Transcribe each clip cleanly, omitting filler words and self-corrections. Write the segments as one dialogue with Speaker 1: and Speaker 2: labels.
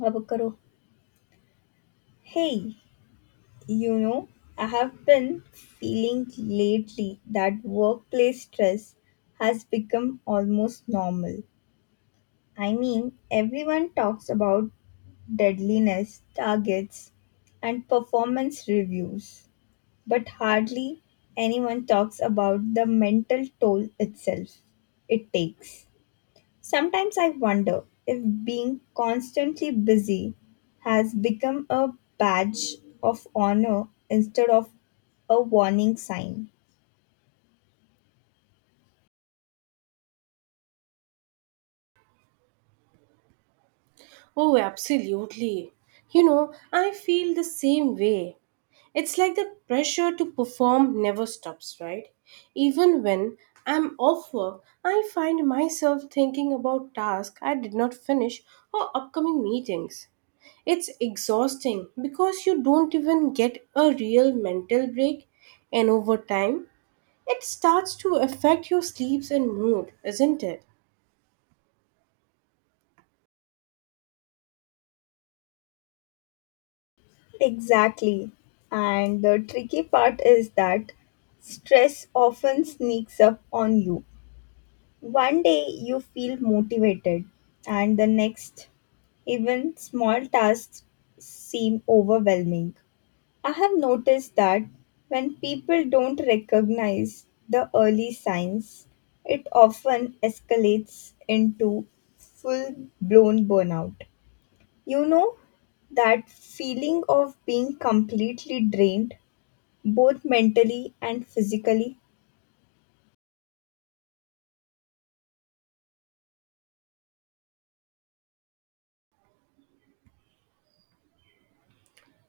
Speaker 1: Avocado. Hey, you know, I have been feeling lately that workplace stress has become almost normal. I mean, everyone talks about deadliness, targets, and performance reviews, but hardly anyone talks about the mental toll itself it takes. Sometimes I wonder if being constantly busy has become a badge of honor instead of a warning sign.
Speaker 2: Oh, absolutely. I feel the same way. It's like the pressure to perform never stops, right? Even when I'm off work, I find myself thinking about tasks I did not finish or upcoming meetings. It's exhausting because you don't even get a real mental break, and over time, it starts to affect your sleeps and mood, isn't it?
Speaker 1: Exactly. And the tricky part is that stress often sneaks up on you. One day you feel motivated, and the next, even small tasks seem overwhelming. I have noticed that when people don't recognize the early signs, it often escalates into full blown burnout. You know, that feeling of being completely drained, both mentally and physically,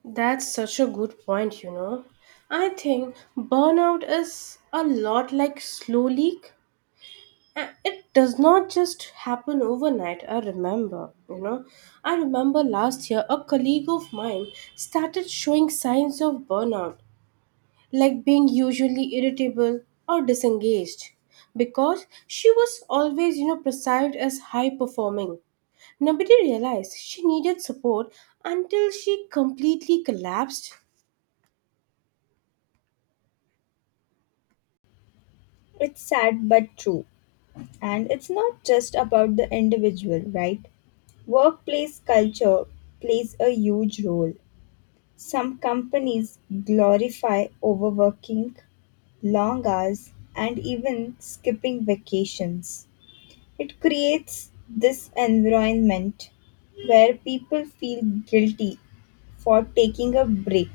Speaker 2: That's such a good point. I think burnout is a lot like slow leak. It does not just happen overnight. I remember, you know. I remember last year a colleague of mine started showing signs of burnout, like being usually irritable or disengaged, because she was always, perceived as high performing. Nobody realized she needed support until she completely collapsed.
Speaker 1: it's sad but true. And it's not just about the individual, right? Workplace culture plays a huge role. Some companies glorify overworking long hours, and even skipping vacations. It creates this environment where people feel guilty for taking a break.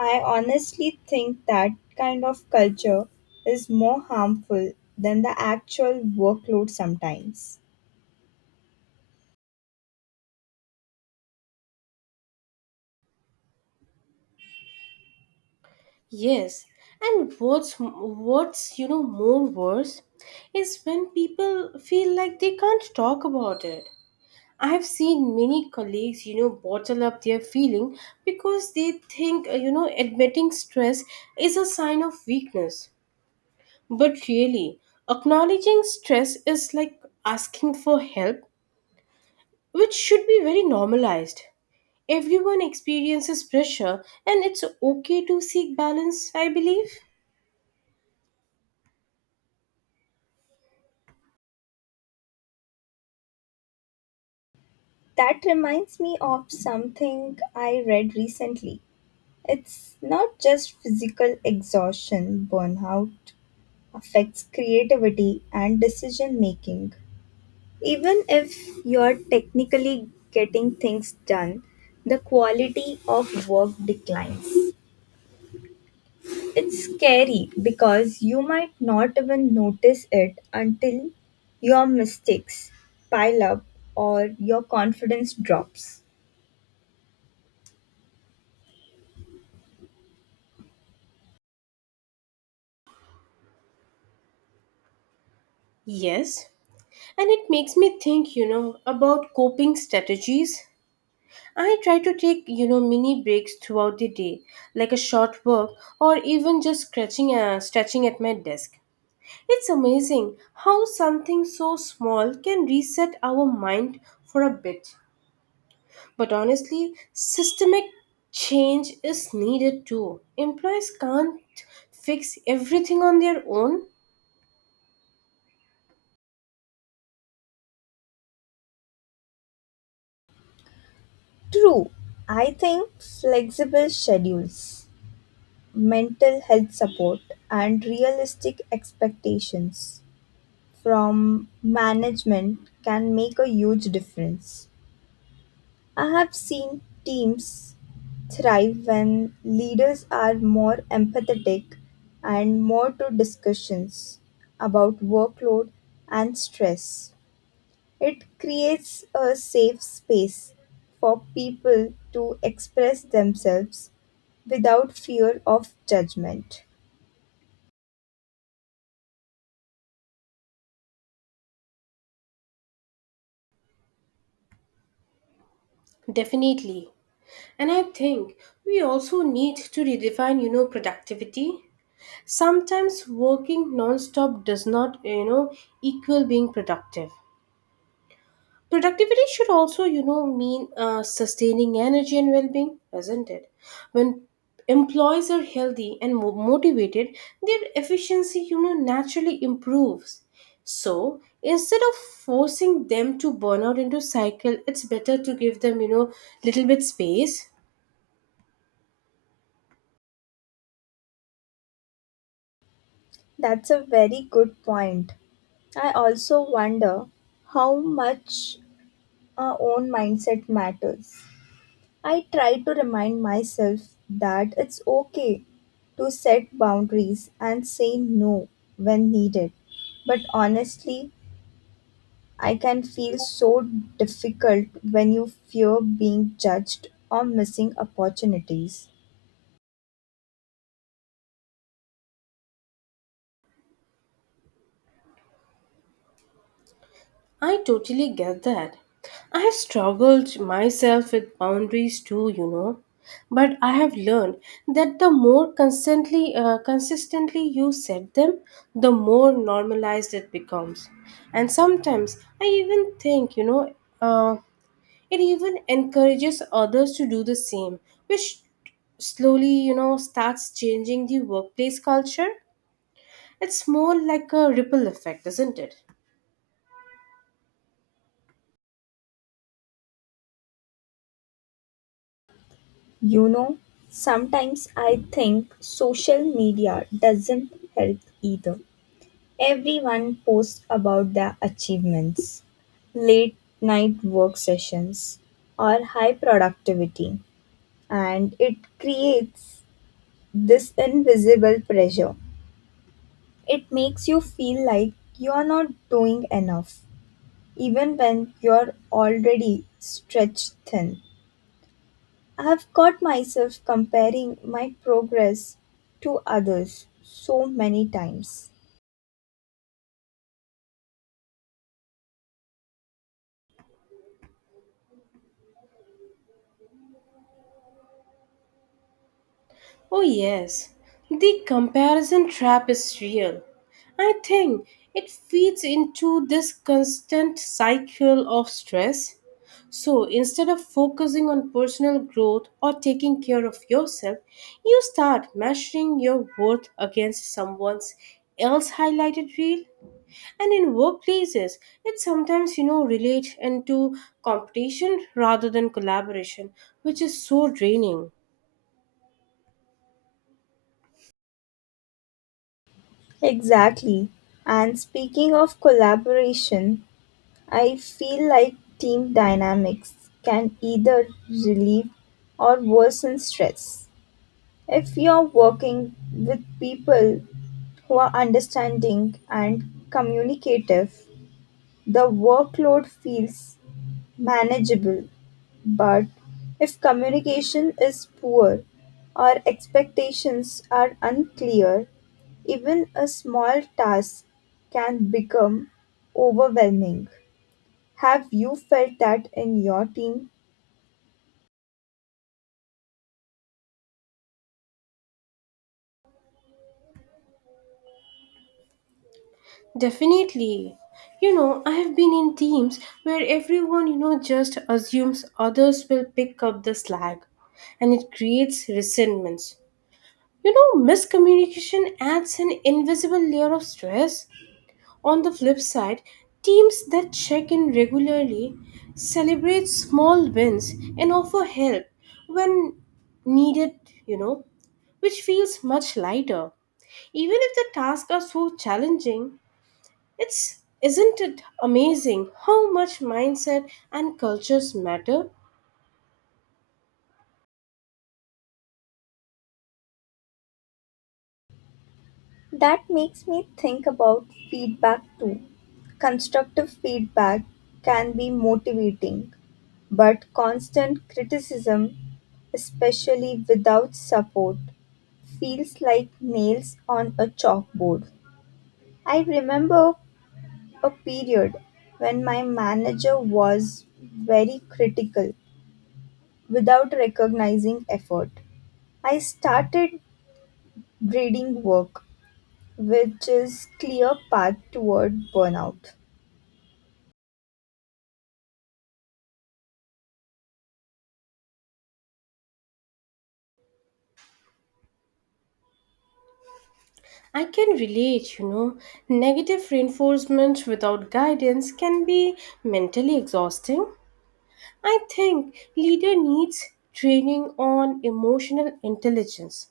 Speaker 1: I honestly think that kind of culture is more harmful than the actual workload sometimes.
Speaker 2: Yes, and what's more worse is when people feel like they can't talk about it. I have seen many colleagues, bottle up their feeling because they think, admitting stress is a sign of weakness. But really, acknowledging stress is like asking for help, which should be very normalized. Everyone experiences pressure, and it's okay to seek balance, I believe.
Speaker 1: That reminds me of something I read recently. It's not just physical exhaustion, burnout affects creativity and decision making. Even if you're technically getting things done, the quality of work declines. It's scary because you might not even notice it until your mistakes pile up or your confidence drops.
Speaker 2: Yes, and it makes me think about coping strategies. I try to take mini breaks throughout the day, like a short walk or even just scratching stretching at my desk. It's amazing how something so small can reset our mind for a bit. But honestly, systemic change is needed too. Employees can't fix everything on their own.
Speaker 1: True, I think flexible schedules, mental health support, and realistic expectations from management can make a huge difference. I have seen teams thrive when leaders are more empathetic and more to discussions about workload and stress. It creates a safe space for people to express themselves without fear of judgment.
Speaker 2: Definitely. And I think we also need to redefine, productivity. Sometimes working non-stop does not, equal being productive. Productivity should also, mean sustaining energy and well-being, isn't it? When employees are healthy and motivated, their efficiency, naturally improves. So instead of forcing them to burn out into cycle, it's better to give them, little bit space.
Speaker 1: That's a very good point. I also wonder how much our own mindset matters. I try to remind myself that it's okay to set boundaries and say no when needed. But honestly, I can feel so difficult when you fear being judged or missing opportunities.
Speaker 2: I totally get that. I have struggled myself with boundaries too. But I have learned that the more consistently you set them, the more normalized it becomes. And sometimes I even think, uh, it even encourages others to do the same, which slowly, starts changing the workplace culture. It's more like a ripple effect, isn't it?
Speaker 1: You know, sometimes I think social media doesn't help either. Everyone posts about their achievements, late night work sessions, or high productivity, and it creates this invisible pressure. It makes you feel like you are not doing enough, even when you're already stretched thin. I have caught myself comparing my progress to others so many times.
Speaker 2: Oh, yes, the comparison trap is real. I think it feeds into this constant cycle of stress. So instead of focusing on personal growth or taking care of yourself, you start measuring your worth against someone else highlighted reel. And in workplaces, it sometimes, relates into competition rather than collaboration, which is so draining.
Speaker 1: Exactly. And speaking of collaboration, I feel like team dynamics can either relieve or worsen stress. If you're working with people who are understanding and communicative, the workload feels manageable. But if communication is poor or expectations are unclear, even a small task can become overwhelming. Have you felt that in your team?
Speaker 2: Definitely. I have been in teams where everyone, just assumes others will pick up the slack and it creates resentments. Miscommunication adds an invisible layer of stress. On the flip side, teams that check in regularly, celebrate small wins, and offer help when needed, you know, which feels much lighter. Even if the tasks are so challenging, it's isn't it amazing how much mindset and cultures matter?
Speaker 1: That makes me think about feedback too. Constructive feedback can be motivating, but constant criticism, especially without support, feels like nails on a chalkboard. I remember a period when my manager was very critical without recognizing effort. I started grading work which is clear path toward burnout.
Speaker 2: I can relate. Negative reinforcement without guidance can be mentally exhausting. I think leader needs training on emotional intelligence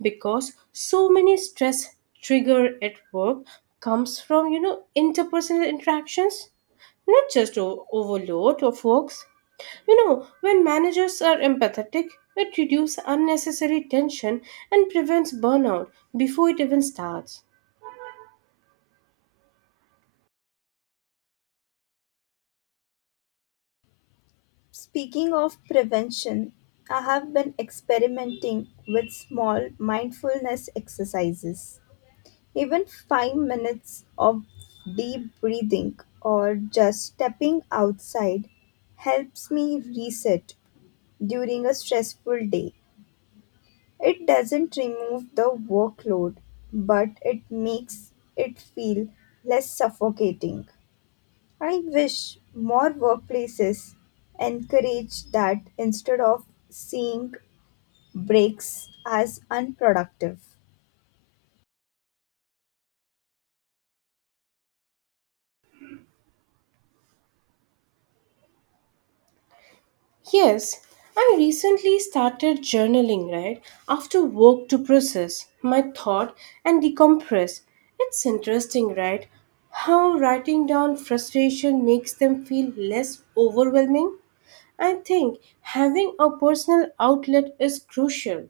Speaker 2: because so many stress trigger at work comes from, interpersonal interactions, not just overload of works. When managers are empathetic, it reduces unnecessary tension and prevents burnout before it even starts.
Speaker 1: Speaking of prevention, I have been experimenting with small mindfulness exercises. Even 5 minutes of deep breathing or just stepping outside helps me reset during a stressful day. It doesn't remove the workload, but it makes it feel less suffocating. I wish more workplaces encourage that instead of seeing breaks as unproductive.
Speaker 2: Yes, I recently started journaling, right? After work to process my thought and decompress. It's interesting, right? How writing down frustration makes them feel less overwhelming? I think having a personal outlet is crucial,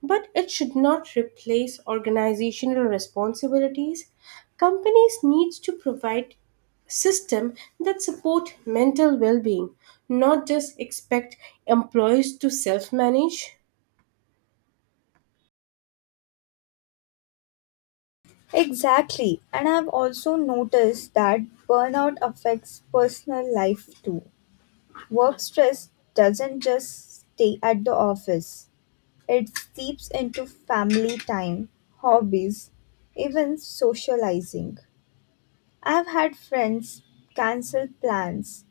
Speaker 2: but it should not replace organizational responsibilities. Companies need to provide system that support mental well-being, not just expect employees to self-manage.
Speaker 1: Exactly, and I've also noticed that burnout affects personal life too. Work stress doesn't just stay at the office, it seeps into family time, hobbies, even socializing. I've had friends cancel plans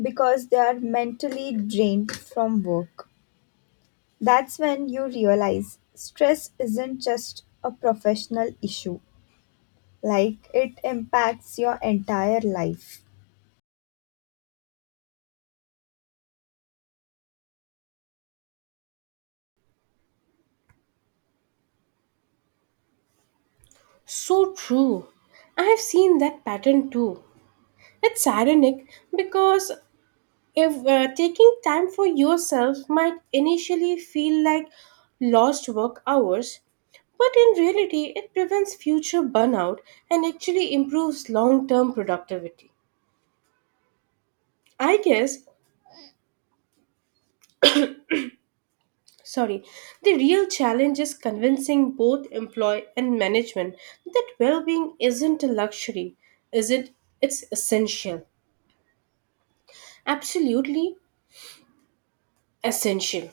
Speaker 1: because they are mentally drained from work. That's when you realize stress isn't just a professional issue, like it impacts your entire life.
Speaker 2: So true. I have seen that pattern too. It's ironic because if taking time for yourself might initially feel like lost work hours, but in reality, it prevents future burnout and actually improves long term productivity. I guess, sorry, the real challenge is convincing both employee and management that well being isn't a luxury, is it? It's essential. Absolutely essential.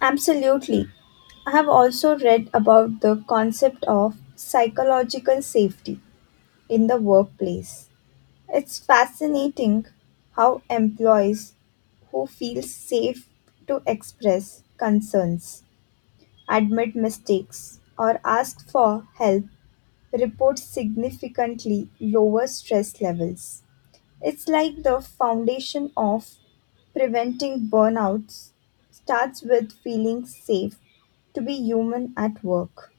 Speaker 1: Absolutely. I have also read about the concept of psychological safety in the workplace. It's fascinating how employees who feel safe to express concerns, admit mistakes, or ask for help report significantly lower stress levels. It's like the foundation of preventing burnouts starts with feeling safe to be human at work.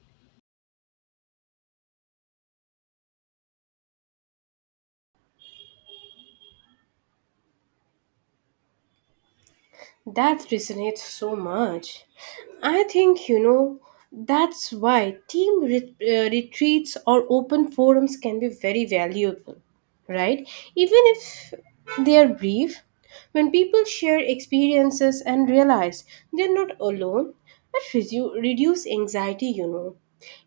Speaker 2: That resonates so much. I think, that's why team retreats or open forums can be very valuable, right? Even if they are brief, when people share experiences and realize they're not alone, that reduce anxiety,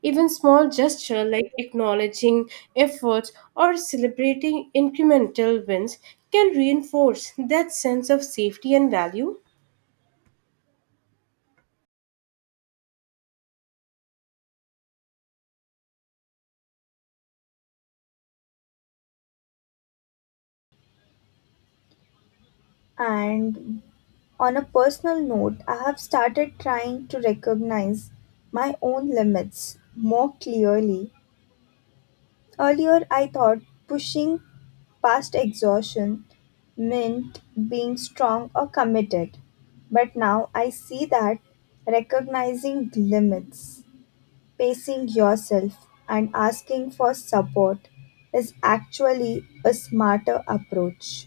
Speaker 2: Even small gesture like acknowledging efforts or celebrating incremental wins can reinforce that sense of safety and value.
Speaker 1: And on a personal note, I have started trying to recognize my own limits more clearly. Earlier, I thought pushing past exhaustion meant being strong or committed, but now I see that recognizing limits, pacing yourself, and asking for support is actually a smarter approach.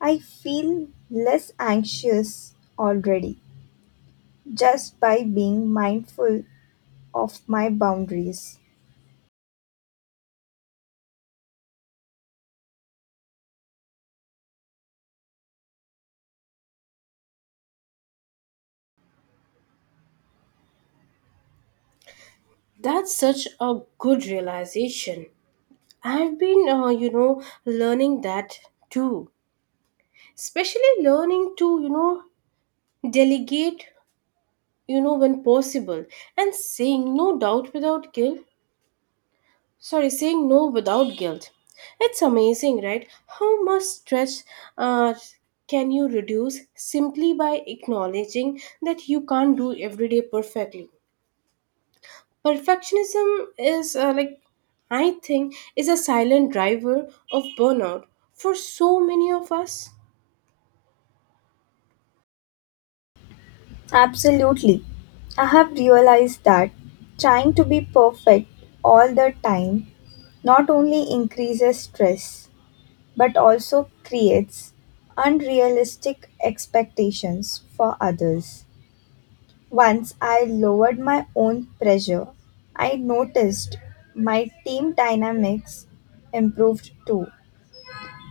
Speaker 1: I feel less anxious already just by being mindful of my boundaries.
Speaker 2: That's such a good realization. I've been, learning that too. Especially learning to, delegate, when possible and saying no without guilt. It's amazing, right? How much stress uh, can you reduce simply by acknowledging that you can't do every day perfectly? Perfectionism is like I think is a silent driver of burnout for so many of us.
Speaker 1: Absolutely. I have realized that trying to be perfect all the time not only increases stress but also creates unrealistic expectations for others. Once I lowered my own pressure, I noticed my team dynamics improved too.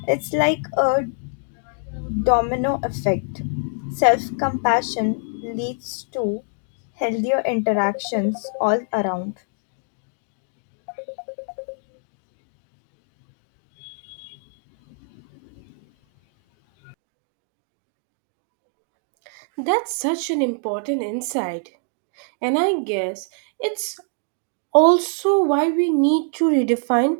Speaker 1: It's like a domino effect. Self compassion leads to healthier interactions all around.
Speaker 2: That's such an important insight, and I guess it's also why we need to redefine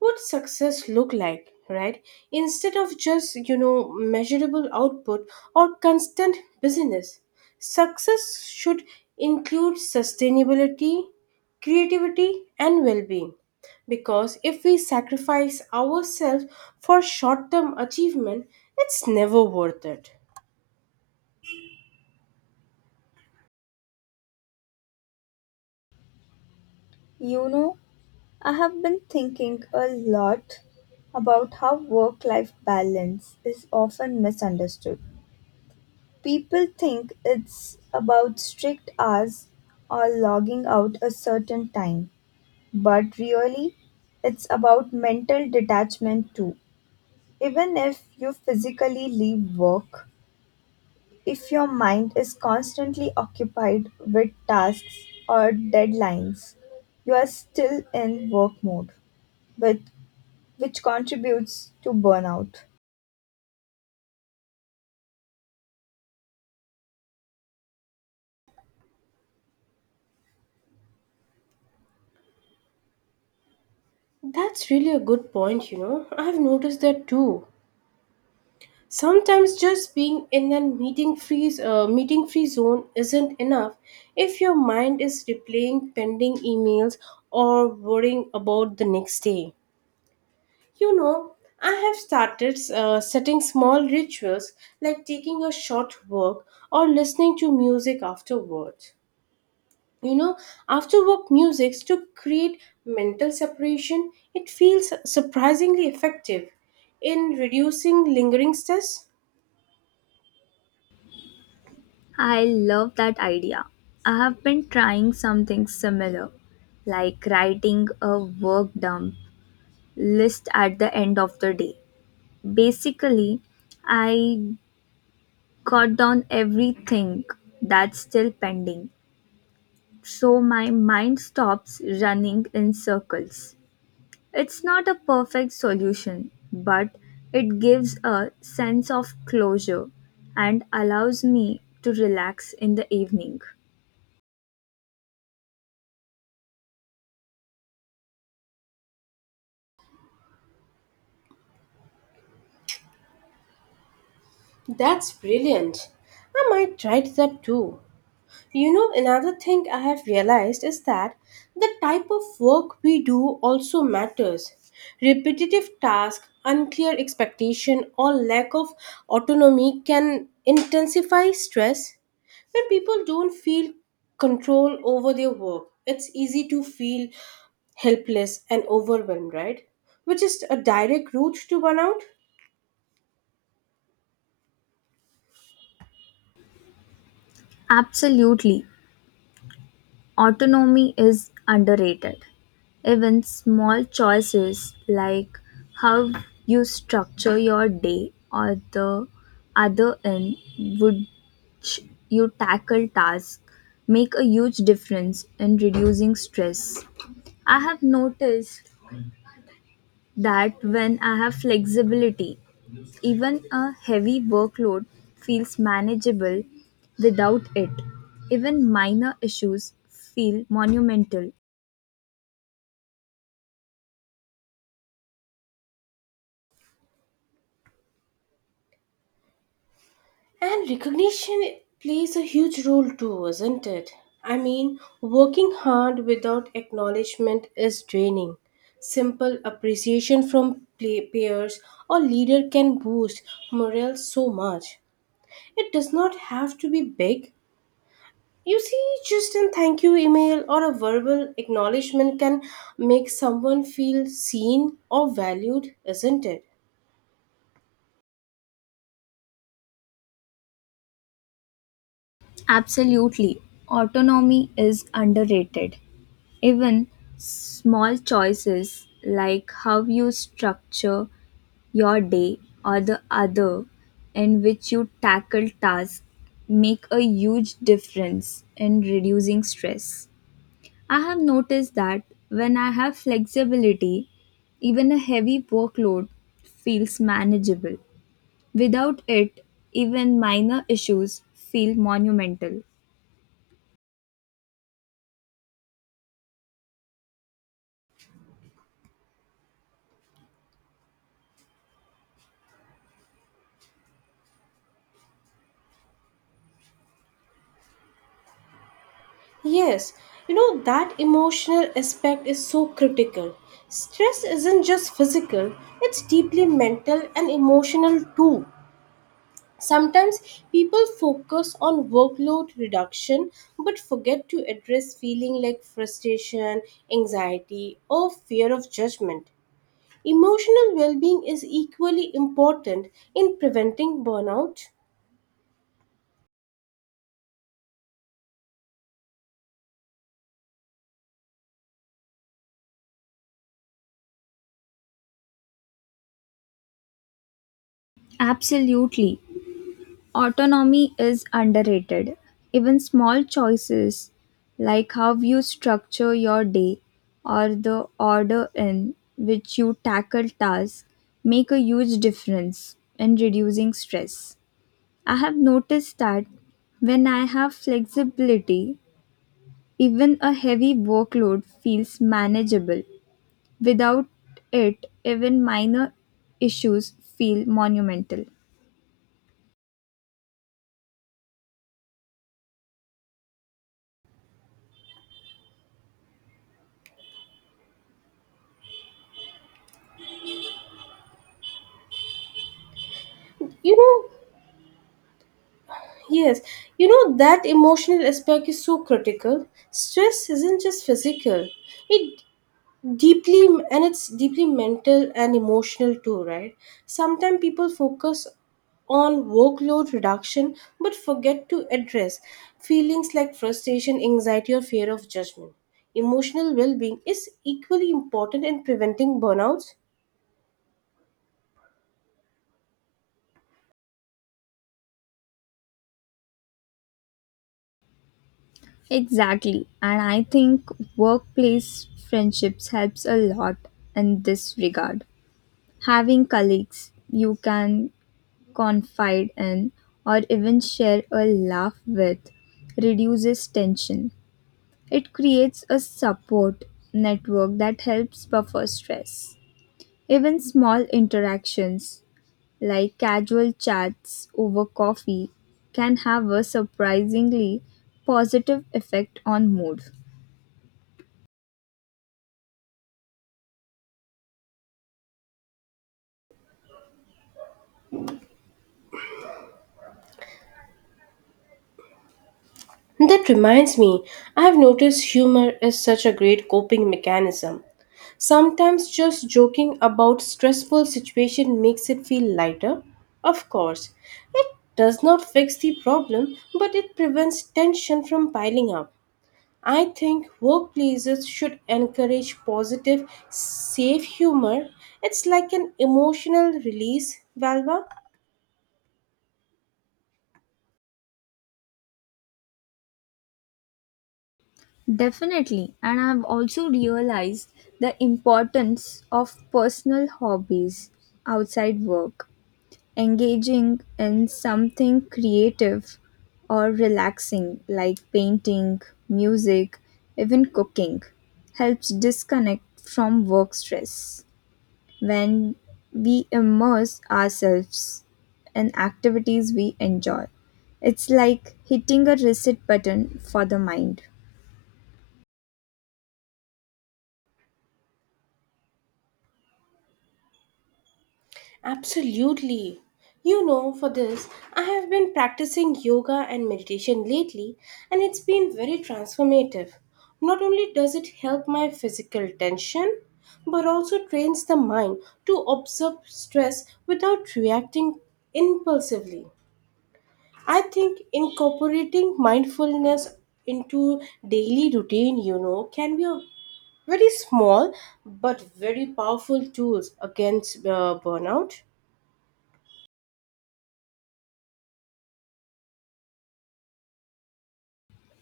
Speaker 2: what success look like, right? Instead of just measurable output or constant business, success should include sustainability, creativity, and well-being, because if we sacrifice ourselves for short-term achievement, it's never worth it.
Speaker 1: You know, I have been thinking a lot about how work life balance is often misunderstood. People think it's about strict hours or logging out a certain time, but really, it's about mental detachment too. Even if you physically leave work, if your mind is constantly occupied with tasks or deadlines, you are still in work mode, with, which contributes to burnout.
Speaker 2: That's really a good point. I've noticed that too. Sometimes just being in a meeting free zone isn't enough. If your mind is replaying pending emails or worrying about the next day, you know I have started setting small rituals like taking a short walk or listening to music afterwards. You know, after work music to create mental separation, it feels surprisingly effective in reducing lingering stress.
Speaker 1: I love that idea. I have been trying something similar, like writing a work dump list at the end of the day. Basically, I got down everything that's still pending, so my mind stops running in circles. It's not a perfect solution, but it gives a sense of closure and allows me to relax in the evening.
Speaker 2: That's brilliant. I might try that too. You know, another thing I have realized is that the type of work we do also matters. Repetitive tasks, unclear expectation, or lack of autonomy can intensify stress. When people don't feel control over their work, it's easy to feel helpless and overwhelmed, right? Which is a direct route to burnout.
Speaker 1: Absolutely, autonomy is underrated. Even small choices like how you structure your day or the other end which you tackle tasks make a huge difference in reducing stress. I have noticed that when I have flexibility, even a heavy workload feels manageable without it. Even minor issues feel monumental.
Speaker 2: And recognition plays a huge role too, isn't it? I mean, working hard without acknowledgement is draining. Simple appreciation from peers or leader can boost morale so much. It does not have to be big. You see, just a thank you email or a verbal acknowledgement can make someone feel seen or valued, isn't it?
Speaker 1: Absolutely, autonomy is underrated. Even small choices like how you structure your day or the other in which you tackle tasks make a huge difference in reducing stress. I have noticed that when I have flexibility, even a heavy workload feels manageable. Without it, even minor issues feel monumental.
Speaker 2: Yes, that emotional aspect is so critical. Stress isn't just physical, it's deeply mental and emotional too. Sometimes people focus on workload reduction but forget to address feeling like frustration, anxiety, or fear of judgment. Emotional well being is equally important in preventing burnout.
Speaker 1: Absolutely. Autonomy is underrated. Even small choices like how you structure your day or the order in which you tackle tasks make a huge difference in reducing stress. I have noticed that when I have flexibility, even a heavy workload feels manageable. Without it, even minor issues feel monumental.
Speaker 2: You know, Yes, that emotional aspect is so critical. Stress isn't just physical. It it's deeply mental and emotional too, right? Sometimes people focus on workload reduction but forget to address feelings like frustration, anxiety or fear of judgment. Emotional well-being is equally important in preventing burnouts.
Speaker 1: Exactly, and I think workplace friendships helps a lot in this regard. Having colleagues you can confide in or even share a laugh with reduces tension. It creates a support network that helps buffer stress. Even small interactions, like casual chats over coffee, can have a surprisingly positive effect on mood.
Speaker 2: That reminds me, I have noticed humor is such a great coping mechanism. Sometimes just joking about stressful situation makes it feel lighter. Of course, it does not fix the problem, but it prevents tension from piling up. I think workplaces should encourage positive, safe humor. It's like an emotional release valve.
Speaker 1: Definitely, and I've also realized the importance of personal hobbies outside work. Engaging in something creative or relaxing like painting, music, even cooking helps disconnect from work stress. When we immerse ourselves in activities we enjoy, it's like hitting a reset button for the mind.
Speaker 2: Absolutely. For this, I have been practicing yoga and meditation lately, and it's been very transformative. Not only does it help my physical tension, but also trains the mind to absorb stress without reacting impulsively. I think incorporating mindfulness into daily routine, can be a very small but very powerful tools against burnout.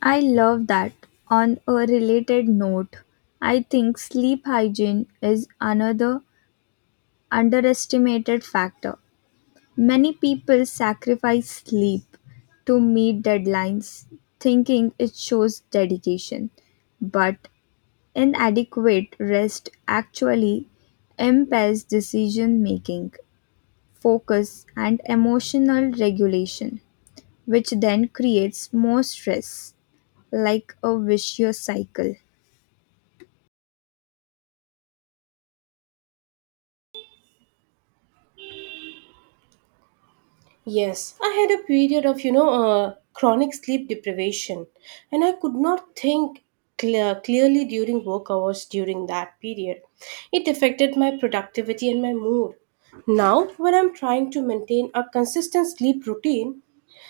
Speaker 1: I love that. On a related note, I think sleep hygiene is another underestimated factor. Many people sacrifice sleep to meet deadlines, thinking it shows dedication. But inadequate rest actually impairs decision making, focus, and emotional regulation, which then creates more stress, like a vicious cycle.
Speaker 2: Yes, I had a period of, chronic sleep deprivation, and I could not think clearly during work hours during that period. It affected my productivity and my mood. Now, when I'm trying to maintain a consistent sleep routine,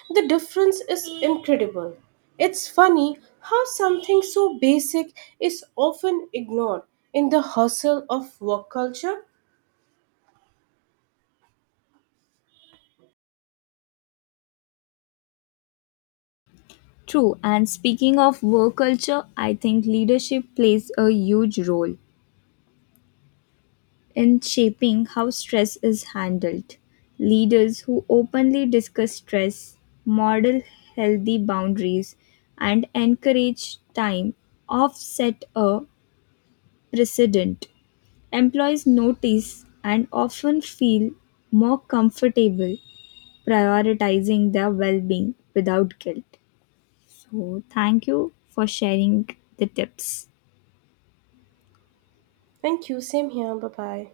Speaker 2: the difference is incredible. It's funny how something so basic is often ignored in the hustle of work culture.
Speaker 1: True, and speaking of work culture, I think leadership plays a huge role in shaping how stress is handled. Leaders who openly discuss stress, model healthy boundaries, and encourage time offset a precedent. Employees notice and often feel more comfortable prioritizing their well being without guilt. So, thank you for sharing the tips.
Speaker 2: Thank you. Same here. Bye bye.